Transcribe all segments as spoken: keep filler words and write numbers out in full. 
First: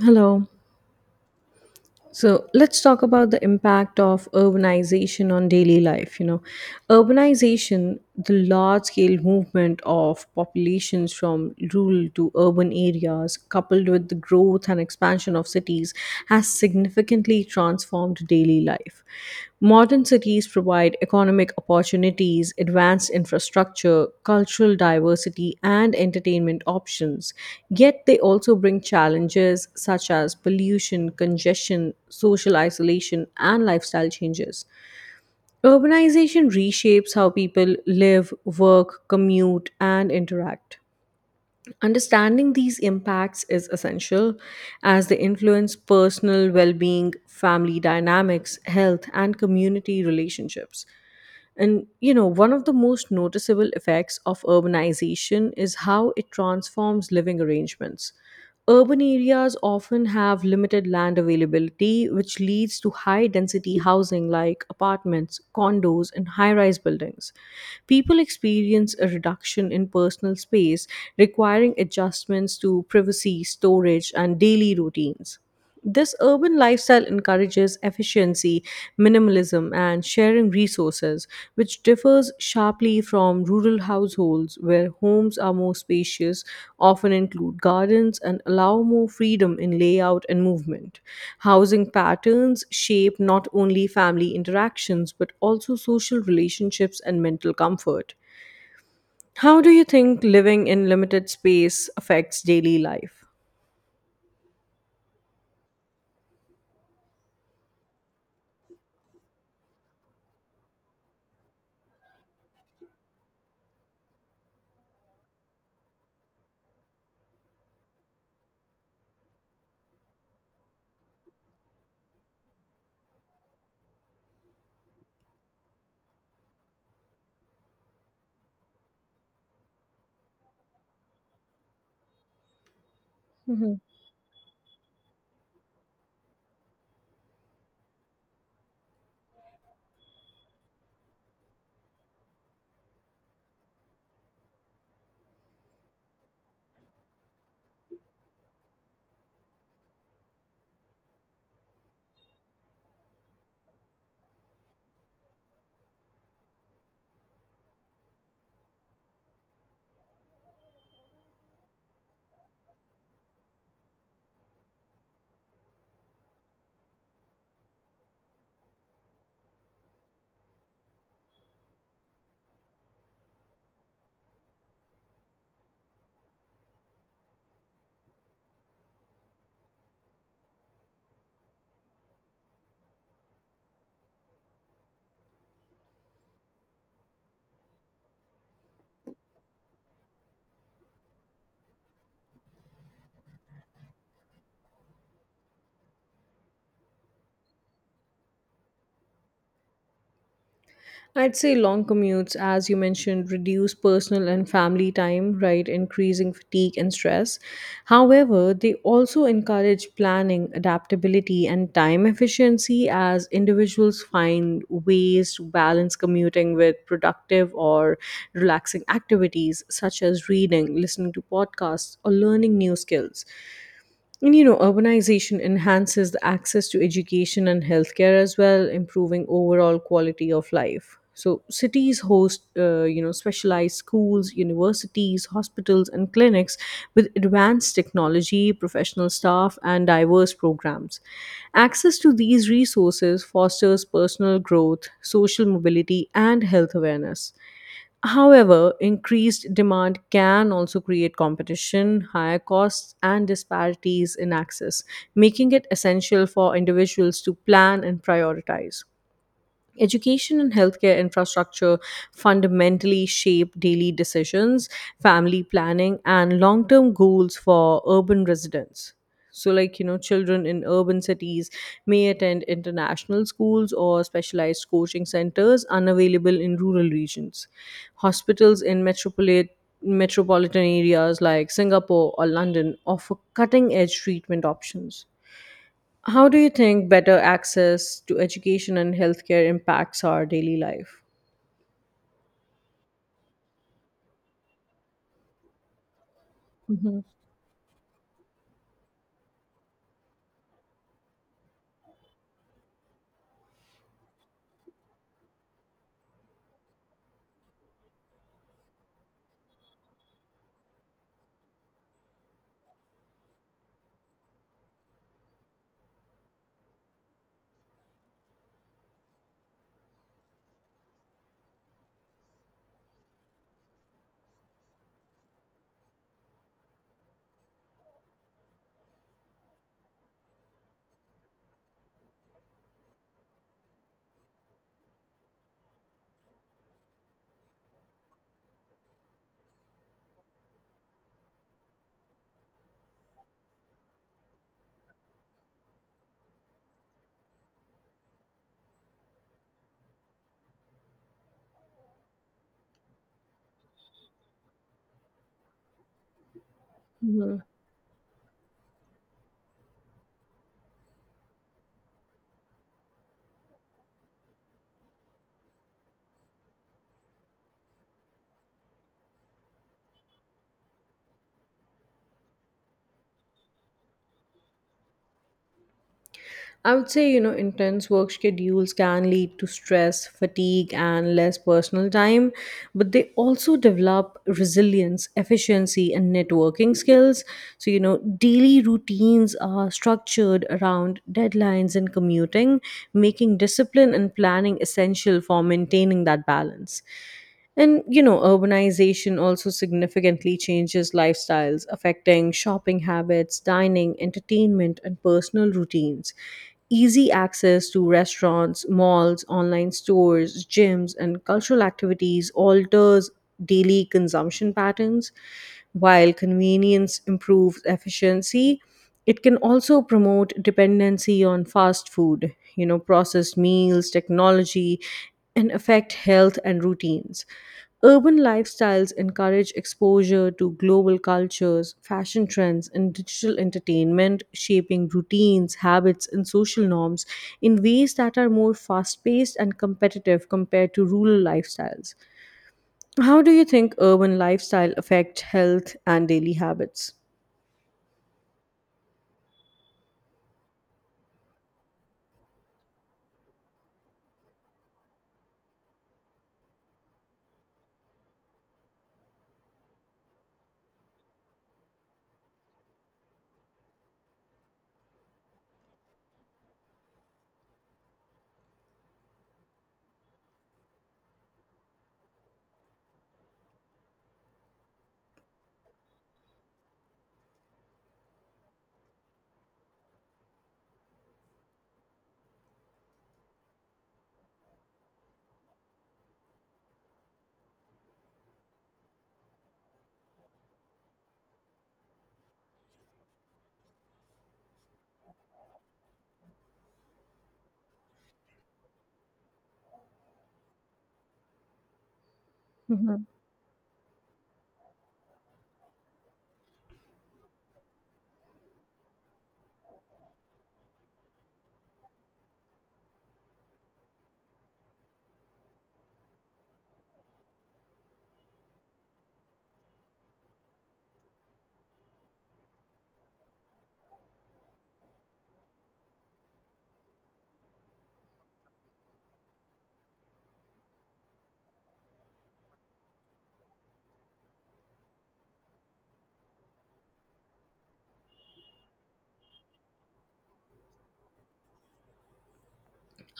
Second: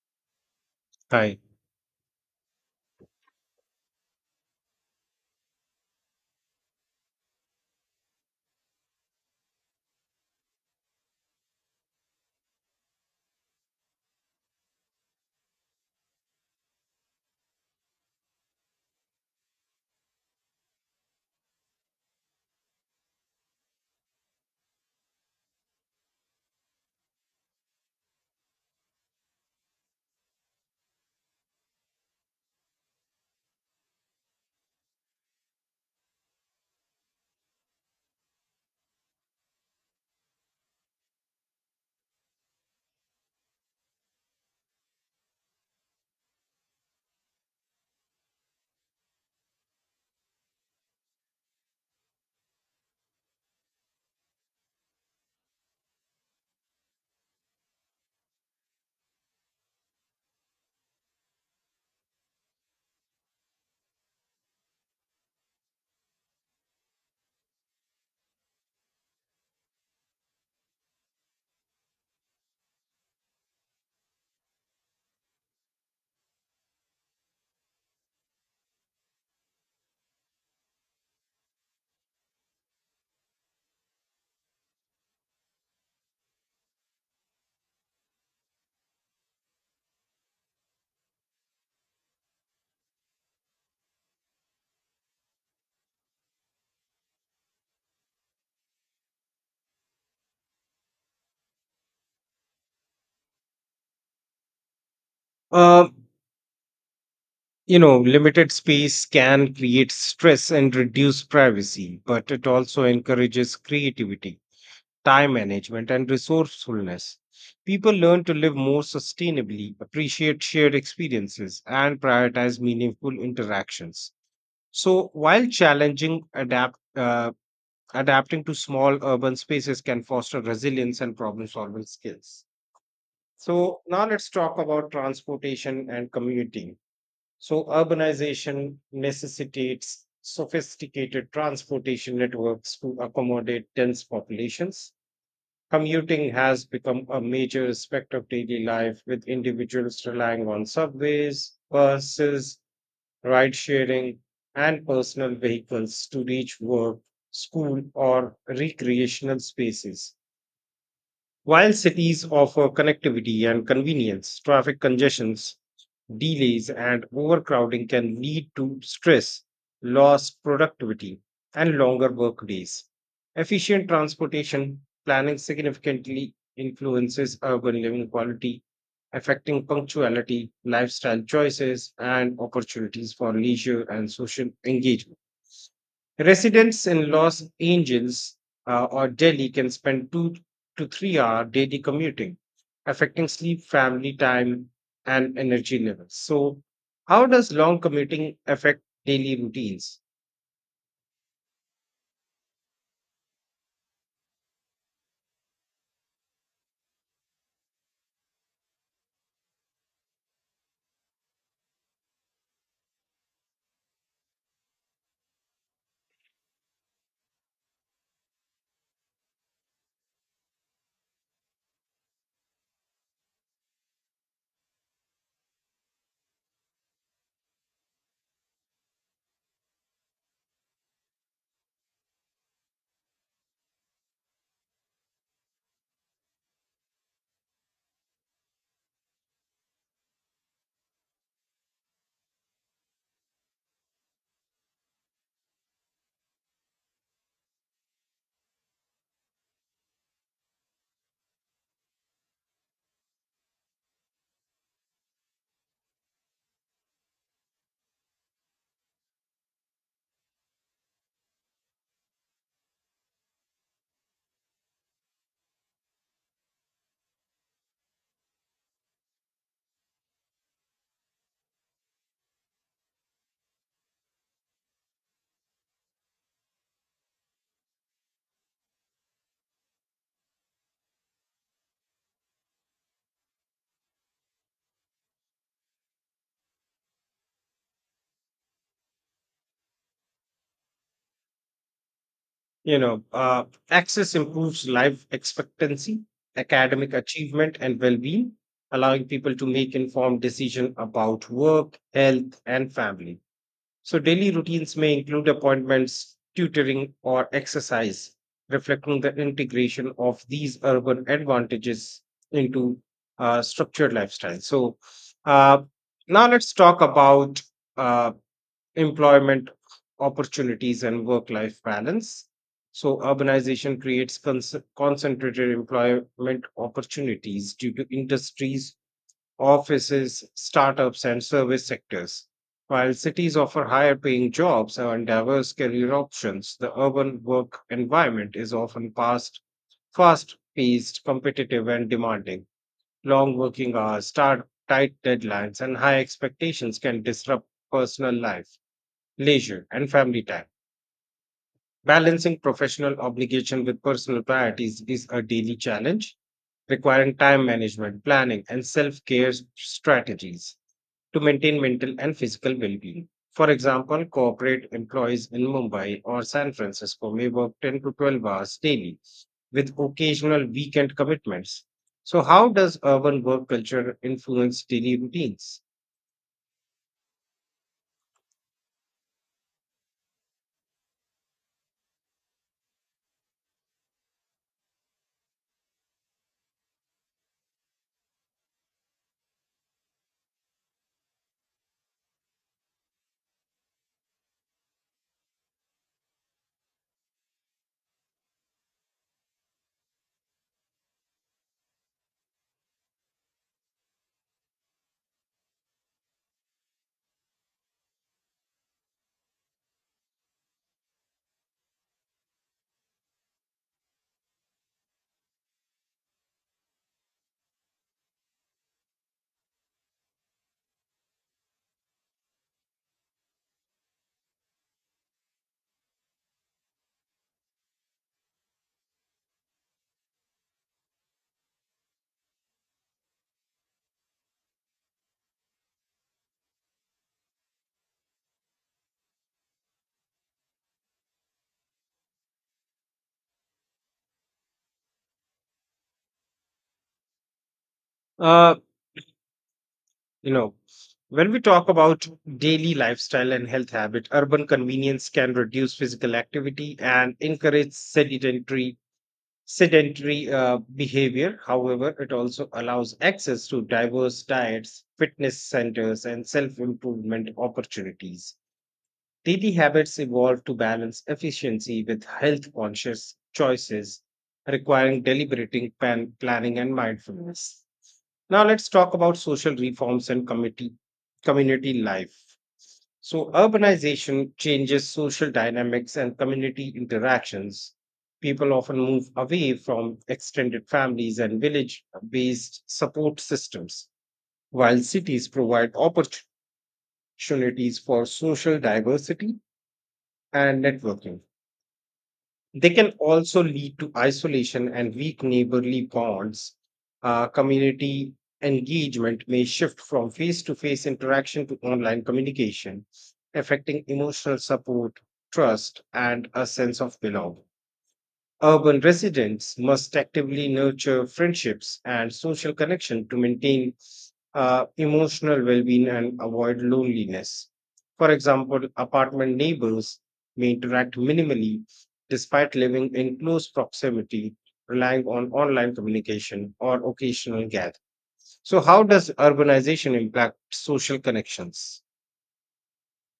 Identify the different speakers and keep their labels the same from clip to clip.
Speaker 1: Hello.
Speaker 2: Hi.
Speaker 1: So let's talk about the impact of urbanization on daily life. You know, urbanization, the large scale movement of populations from rural to urban areas, coupled with the growth and expansion of cities, has significantly transformed daily life. Modern cities provide economic opportunities, advanced infrastructure, cultural diversity, and entertainment options. Yet they also bring challenges such as pollution, congestion, social isolation, and lifestyle changes. Urbanization reshapes how people live, work, commute, and interact. Understanding these impacts is essential as they influence personal well being, family dynamics, health, and community relationships. And you know, one of the most noticeable effects of urbanization is how it transforms living arrangements. Urban areas often have limited land availability, which leads to high density housing like apartments, condos, and high rise buildings. People experience a reduction in personal space, requiring adjustments to privacy, storage, and daily routines. This urban lifestyle encourages efficiency, minimalism, and sharing resources, which differs sharply from rural households where homes are more spacious, often include gardens, and allow more freedom in layout and movement. Housing patterns shape not only family interactions but also social relationships and mental comfort. How do you think living in limited space affects daily life?
Speaker 2: Um, you know, limited space can create stress and reduce privacy, but it also encourages creativity, time management, and resourcefulness. People learn to live more sustainably, appreciate shared experiences, and prioritize meaningful interactions. So, while challenging, adapt uh, adapting to small urban spaces can foster resilience and problem-solving skills. So, now let's talk about transportation and commuting. So urbanization necessitates sophisticated transportation networks to accommodate dense populations. Commuting has become a major aspect of daily life, with individuals relying on subways, buses, ride sharing, and personal vehicles to reach work, school, or recreational spaces. While cities offer connectivity and convenience, traffic congestions, delays, and overcrowding can lead to stress, lost productivity, and longer work days. Efficient transportation planning significantly influences urban living quality, affecting punctuality, lifestyle choices, and opportunities for leisure and social engagement. Residents in Los Angeles uh, or Delhi can spend two to three hour daily commuting, affecting sleep, family time, and energy levels. So, how does long commuting affect daily routines?
Speaker 1: I'd say long commutes, as you mentioned, reduce personal and family time, right? Increasing fatigue and stress. However, they also encourage planning, adaptability, and time efficiency as individuals find ways to balance commuting with productive or relaxing activities such as reading, listening to podcasts, or learning new skills. And you know, urbanization enhances the access to education and healthcare as well, improving overall quality of life. So cities host, uh, you know, specialized schools, universities, hospitals, and clinics with advanced technology, professional staff, and diverse programs. Access to these resources fosters personal growth, social mobility, and health awareness. However, increased demand can also create competition, higher costs, and disparities in access, making it essential for individuals to plan and prioritize. Education and healthcare infrastructure fundamentally shape daily decisions, family planning, and long term goals for urban residents. So, like, you know, children in urban cities may attend international schools or specialized coaching centers unavailable in rural regions. Hospitals in metropolit- metropolitan areas like Singapore or London offer cutting edge treatment options. How do you think better access to education and healthcare impacts our daily life?
Speaker 2: You know, uh, Access improves life expectancy, academic achievement, and well-being, allowing people to make informed decision about work, health, and family. So, daily routines may include appointments, tutoring, or exercise, reflecting the integration of these urban advantages into uh, structured lifestyle. So, uh, now let's talk about uh, employment opportunities and work life balance. So, urbanization creates cons- concentrated employment opportunities due to industries, offices, startups, and service sectors. While cities offer higher paying jobs and diverse career options, the urban work environment is often fast, fast paced, competitive, and demanding. Long working hours, start, tight deadlines, and high expectations can disrupt personal life, leisure, and family time. Balancing professional obligation with personal priorities is a daily challenge, requiring
Speaker 1: Mhm.
Speaker 2: time management, planning, and self care strategies to maintain mental and physical well-being. For example, corporate employees in Mumbai or San Francisco may work ten to twelve hours daily with occasional weekend commitments. So how does urban work culture influence daily routines?
Speaker 1: I would say, you know, intense work schedules can lead to stress, fatigue, and less personal time, but they also develop resilience, efficiency, and networking skills. So, you know, daily routines are structured around deadlines and commuting, making discipline and planning essential for maintaining that balance. And you know, urbanization also significantly changes lifestyles, affecting shopping habits, dining, entertainment, and personal routines. Easy access to restaurants, malls, online stores, gyms, and cultural activities alters daily consumption patterns, while convenience improves efficiency. It can also promote dependency on fast food, you know, processed meals, technology, and affect health and routines. Urban lifestyles encourage exposure to global cultures, fashion trends, and digital entertainment, shaping routines, habits, and social norms in ways that are more fast paced and competitive compared to rural lifestyles. How do you think urban lifestyle affect health and daily habits?
Speaker 2: Uh, you know, when we talk about daily lifestyle and health habit, urban convenience can reduce physical activity and encourage sedentary Sedentary uh, behavior. However, it also allows access to diverse diets, fitness centers, and self improvement opportunities. Daily habits evolve to balance efficiency with health conscious choices, requiring deliberating pan- planning and mindfulness. Now, let's talk about social reforms and committee, community life. So, urbanization changes social dynamics and community interactions. People often move away from extended families and village based support systems, while cities provide opportunities for social diversity and networking. They can
Speaker 1: Mhm.
Speaker 2: also lead to isolation and weak neighborly bonds. Uh, community engagement may shift from face to face interaction to online communication, affecting emotional support, trust, and a sense of belonging. Urban residents must actively nurture friendships and social connection to maintain uh, emotional well being and avoid loneliness. For example, apartment neighbors may interact minimally despite living in close proximity, relying on online communication or occasional gatherings. So, how does urbanization impact social connections?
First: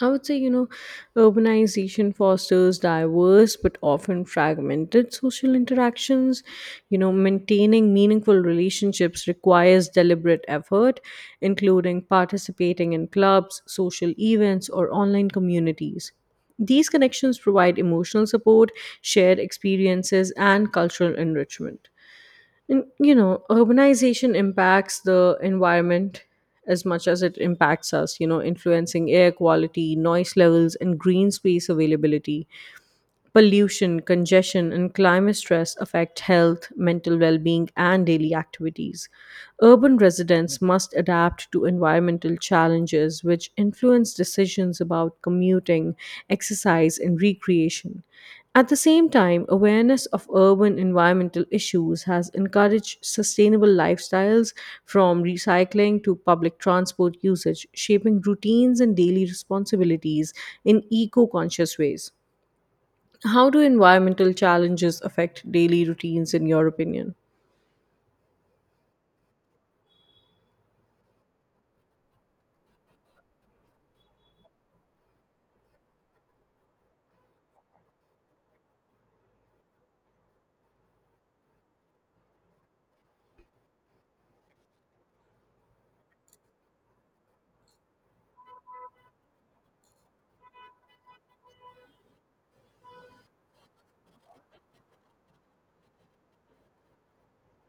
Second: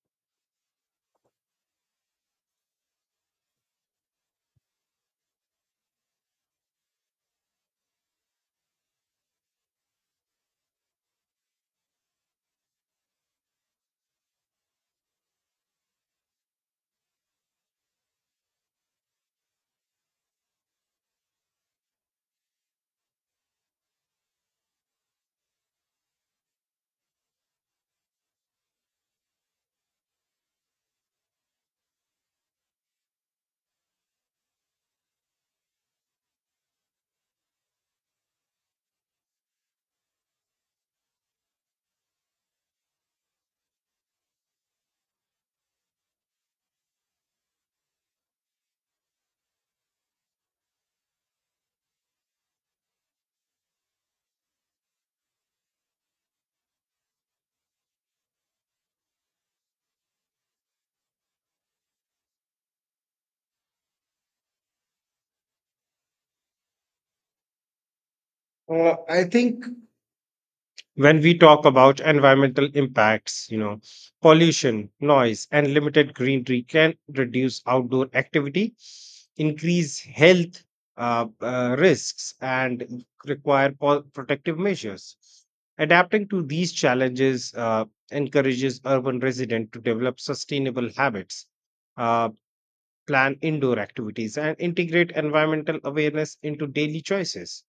Speaker 1: I would say, you know, urbanization fosters diverse but often fragmented social interactions. You know, maintaining meaningful relationships requires deliberate effort, including participating in clubs, social events, or online communities. These connections provide emotional support, shared experiences, and cultural enrichment. And you know, urbanization impacts the environment as much as it impacts us, you know, influencing air quality, noise levels, and green space availability. Pollution, congestion, and climate stress affect health, mental well being, and daily activities. Urban residents must adapt to environmental challenges, which influence decisions about commuting, exercise, and recreation. At the same time, awareness of urban environmental issues has encouraged sustainable lifestyles from recycling to public transport usage, shaping routines and daily responsibilities in eco conscious ways. How do environmental challenges affect daily routines, in your opinion?
Speaker 2: Uh, I think when we talk about environmental impacts, you know, pollution, noise, and limited greenery can reduce outdoor activity, increase health uh, uh, risks, and require po- protective measures. Adapting to these challenges uh, encourages urban residents to develop sustainable habits, uh, plan indoor activities, and integrate environmental awareness into daily choices.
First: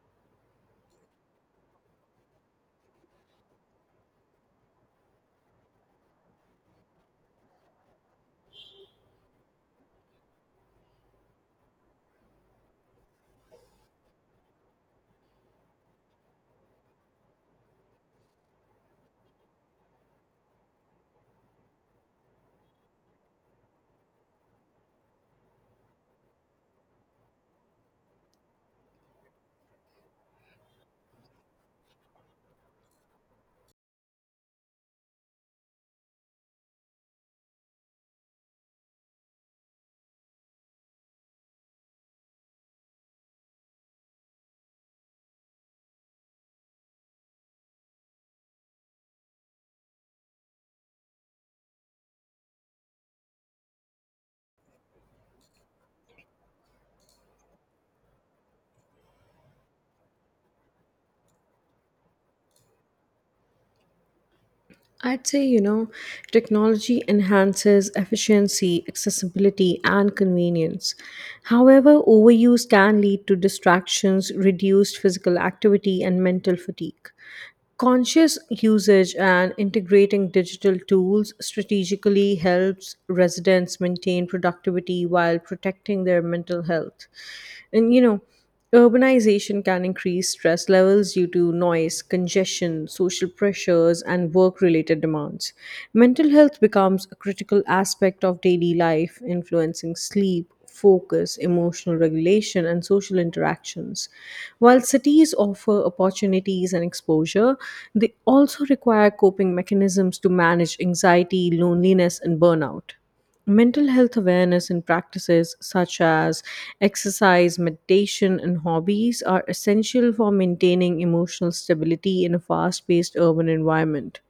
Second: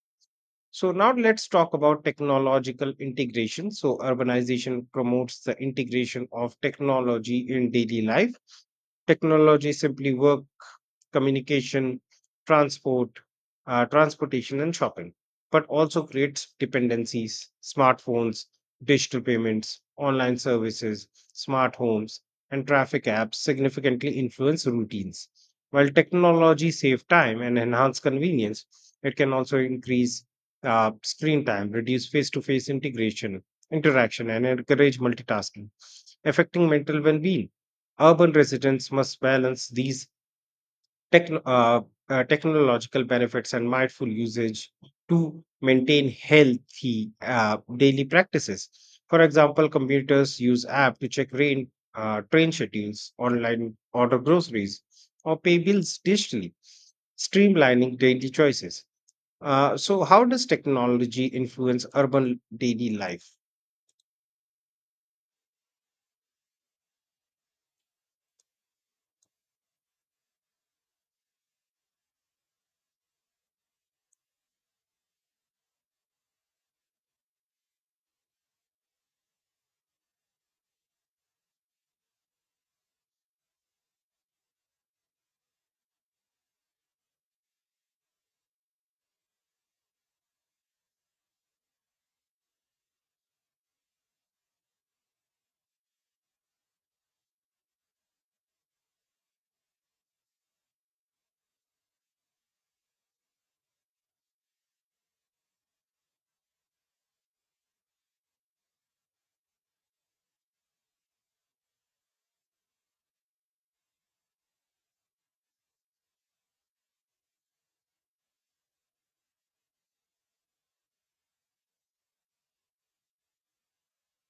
Speaker 2: So now let's talk about technological integration. So urbanization promotes the integration of technology in daily life. Technology simply work, communication, transport, uh, transportation, and shopping, but also creates dependencies. Smartphones, digital payments, online services, smart homes, and traffic apps significantly influence routines. While technology save time and enhance convenience, it can also increase uh, screen time, reduce face-to-face integration interaction, and encourage multitasking, affecting mental well-being. Urban residents must balance these techno- uh, uh, technological benefits and mindful usage to maintain healthy uh, daily practices. For example, commuters use app to check rain, uh, train schedules, online order groceries, or pay bills digitally, streamlining daily choices. Uh, so, how does technology influence urban daily life?
Speaker 1: I'd say, you know, technology enhances efficiency, accessibility, and convenience. However, overuse can lead to distractions, reduced physical activity, and mental fatigue. Conscious usage and integrating digital tools strategically helps residents maintain productivity while protecting their mental health. And you know, urbanization can increase stress levels due to noise, congestion, social pressures, and work related demands. Mental health becomes a critical aspect of daily life, influencing sleep. Focus, emotional regulation, and social interactions. While cities offer opportunities and exposure, they also require coping mechanisms to manage anxiety, loneliness, and burnout. Mental health awareness and practices such as exercise, meditation, and hobbies are essential for maintaining emotional stability in a fast paced urban environment.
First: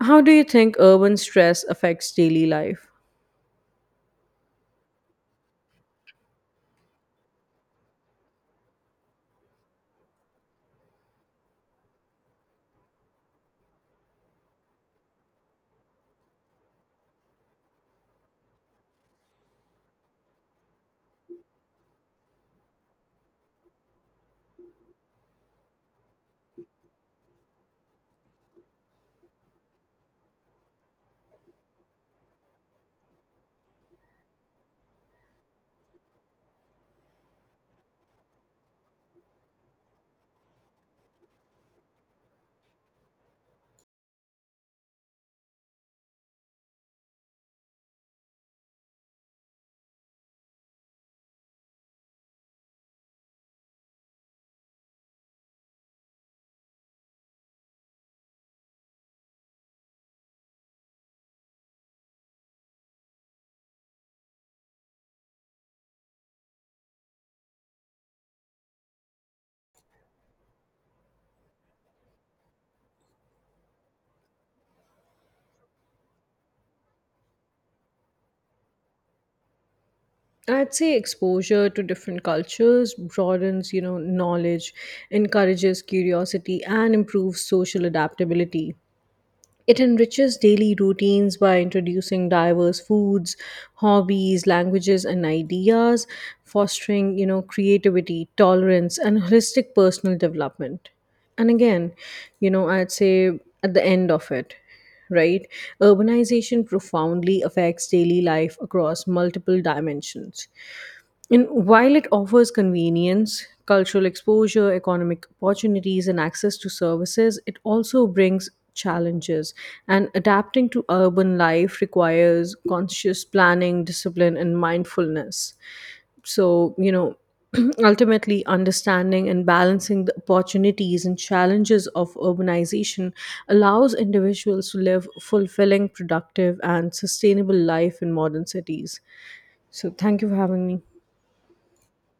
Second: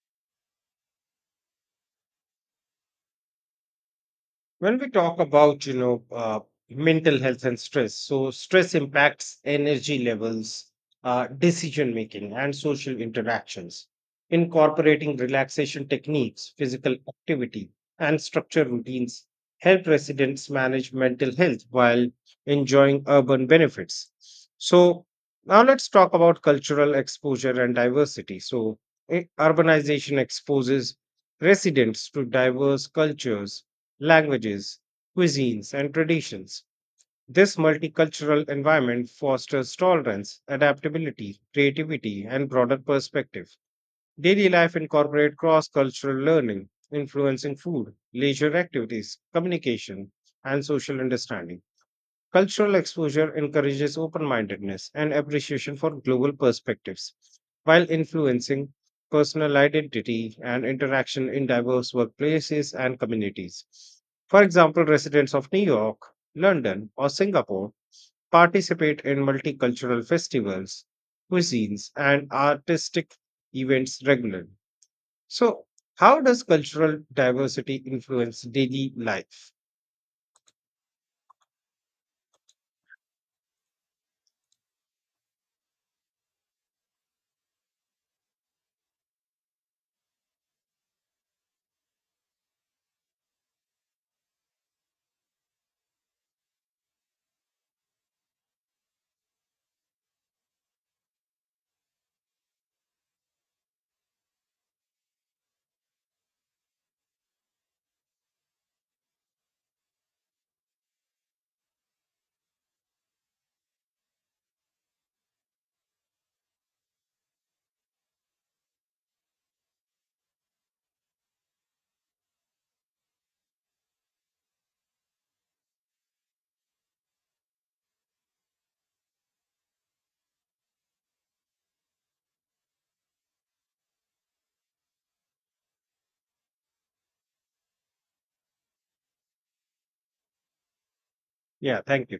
Speaker 1: How do you think urban stress affects daily life?
Speaker 2: When we talk about you know uh, mental health and stress, so stress impacts energy levels, uh, decision making, and social interactions. Incorporating relaxation techniques, physical activity, and structured routines help residents manage mental health while enjoying urban benefits. So now let's talk about cultural exposure and diversity. So eh, urbanization exposes residents to diverse cultures, languages, cuisines, and traditions. This multicultural environment fosters tolerance, adaptability, creativity, and broader perspective. Daily life incorporates cross cultural learning, influencing food, leisure activities, communication, and social understanding. Cultural exposure encourages open mindedness and appreciation for global perspectives, while influencing personal identity and interaction in diverse workplaces and communities. For example, residents of New York, London, or Singapore participate in multicultural festivals, cuisines, and artistic events regularly. So, how does cultural diversity influence daily life?
Speaker 1: I'd say exposure to different cultures broadens, you know, knowledge, encourages curiosity, and improves social adaptability. It enriches daily routines by introducing diverse foods, hobbies, languages, and ideas, fostering, you know, creativity, tolerance, and holistic personal development. And again, you know, I'd say at the end of it, right, urbanization profoundly affects daily life across multiple dimensions and while it offers convenience, cultural exposure, economic opportunities, and access to services, it also brings challenges. And adapting to urban life requires conscious planning, discipline, and mindfulness. So, you know, ultimately understanding and balancing the opportunities and challenges of urbanization allows individuals to live fulfilling, productive, and sustainable life in modern cities. So, thank you for having me.
Speaker 2: Yeah, thank you.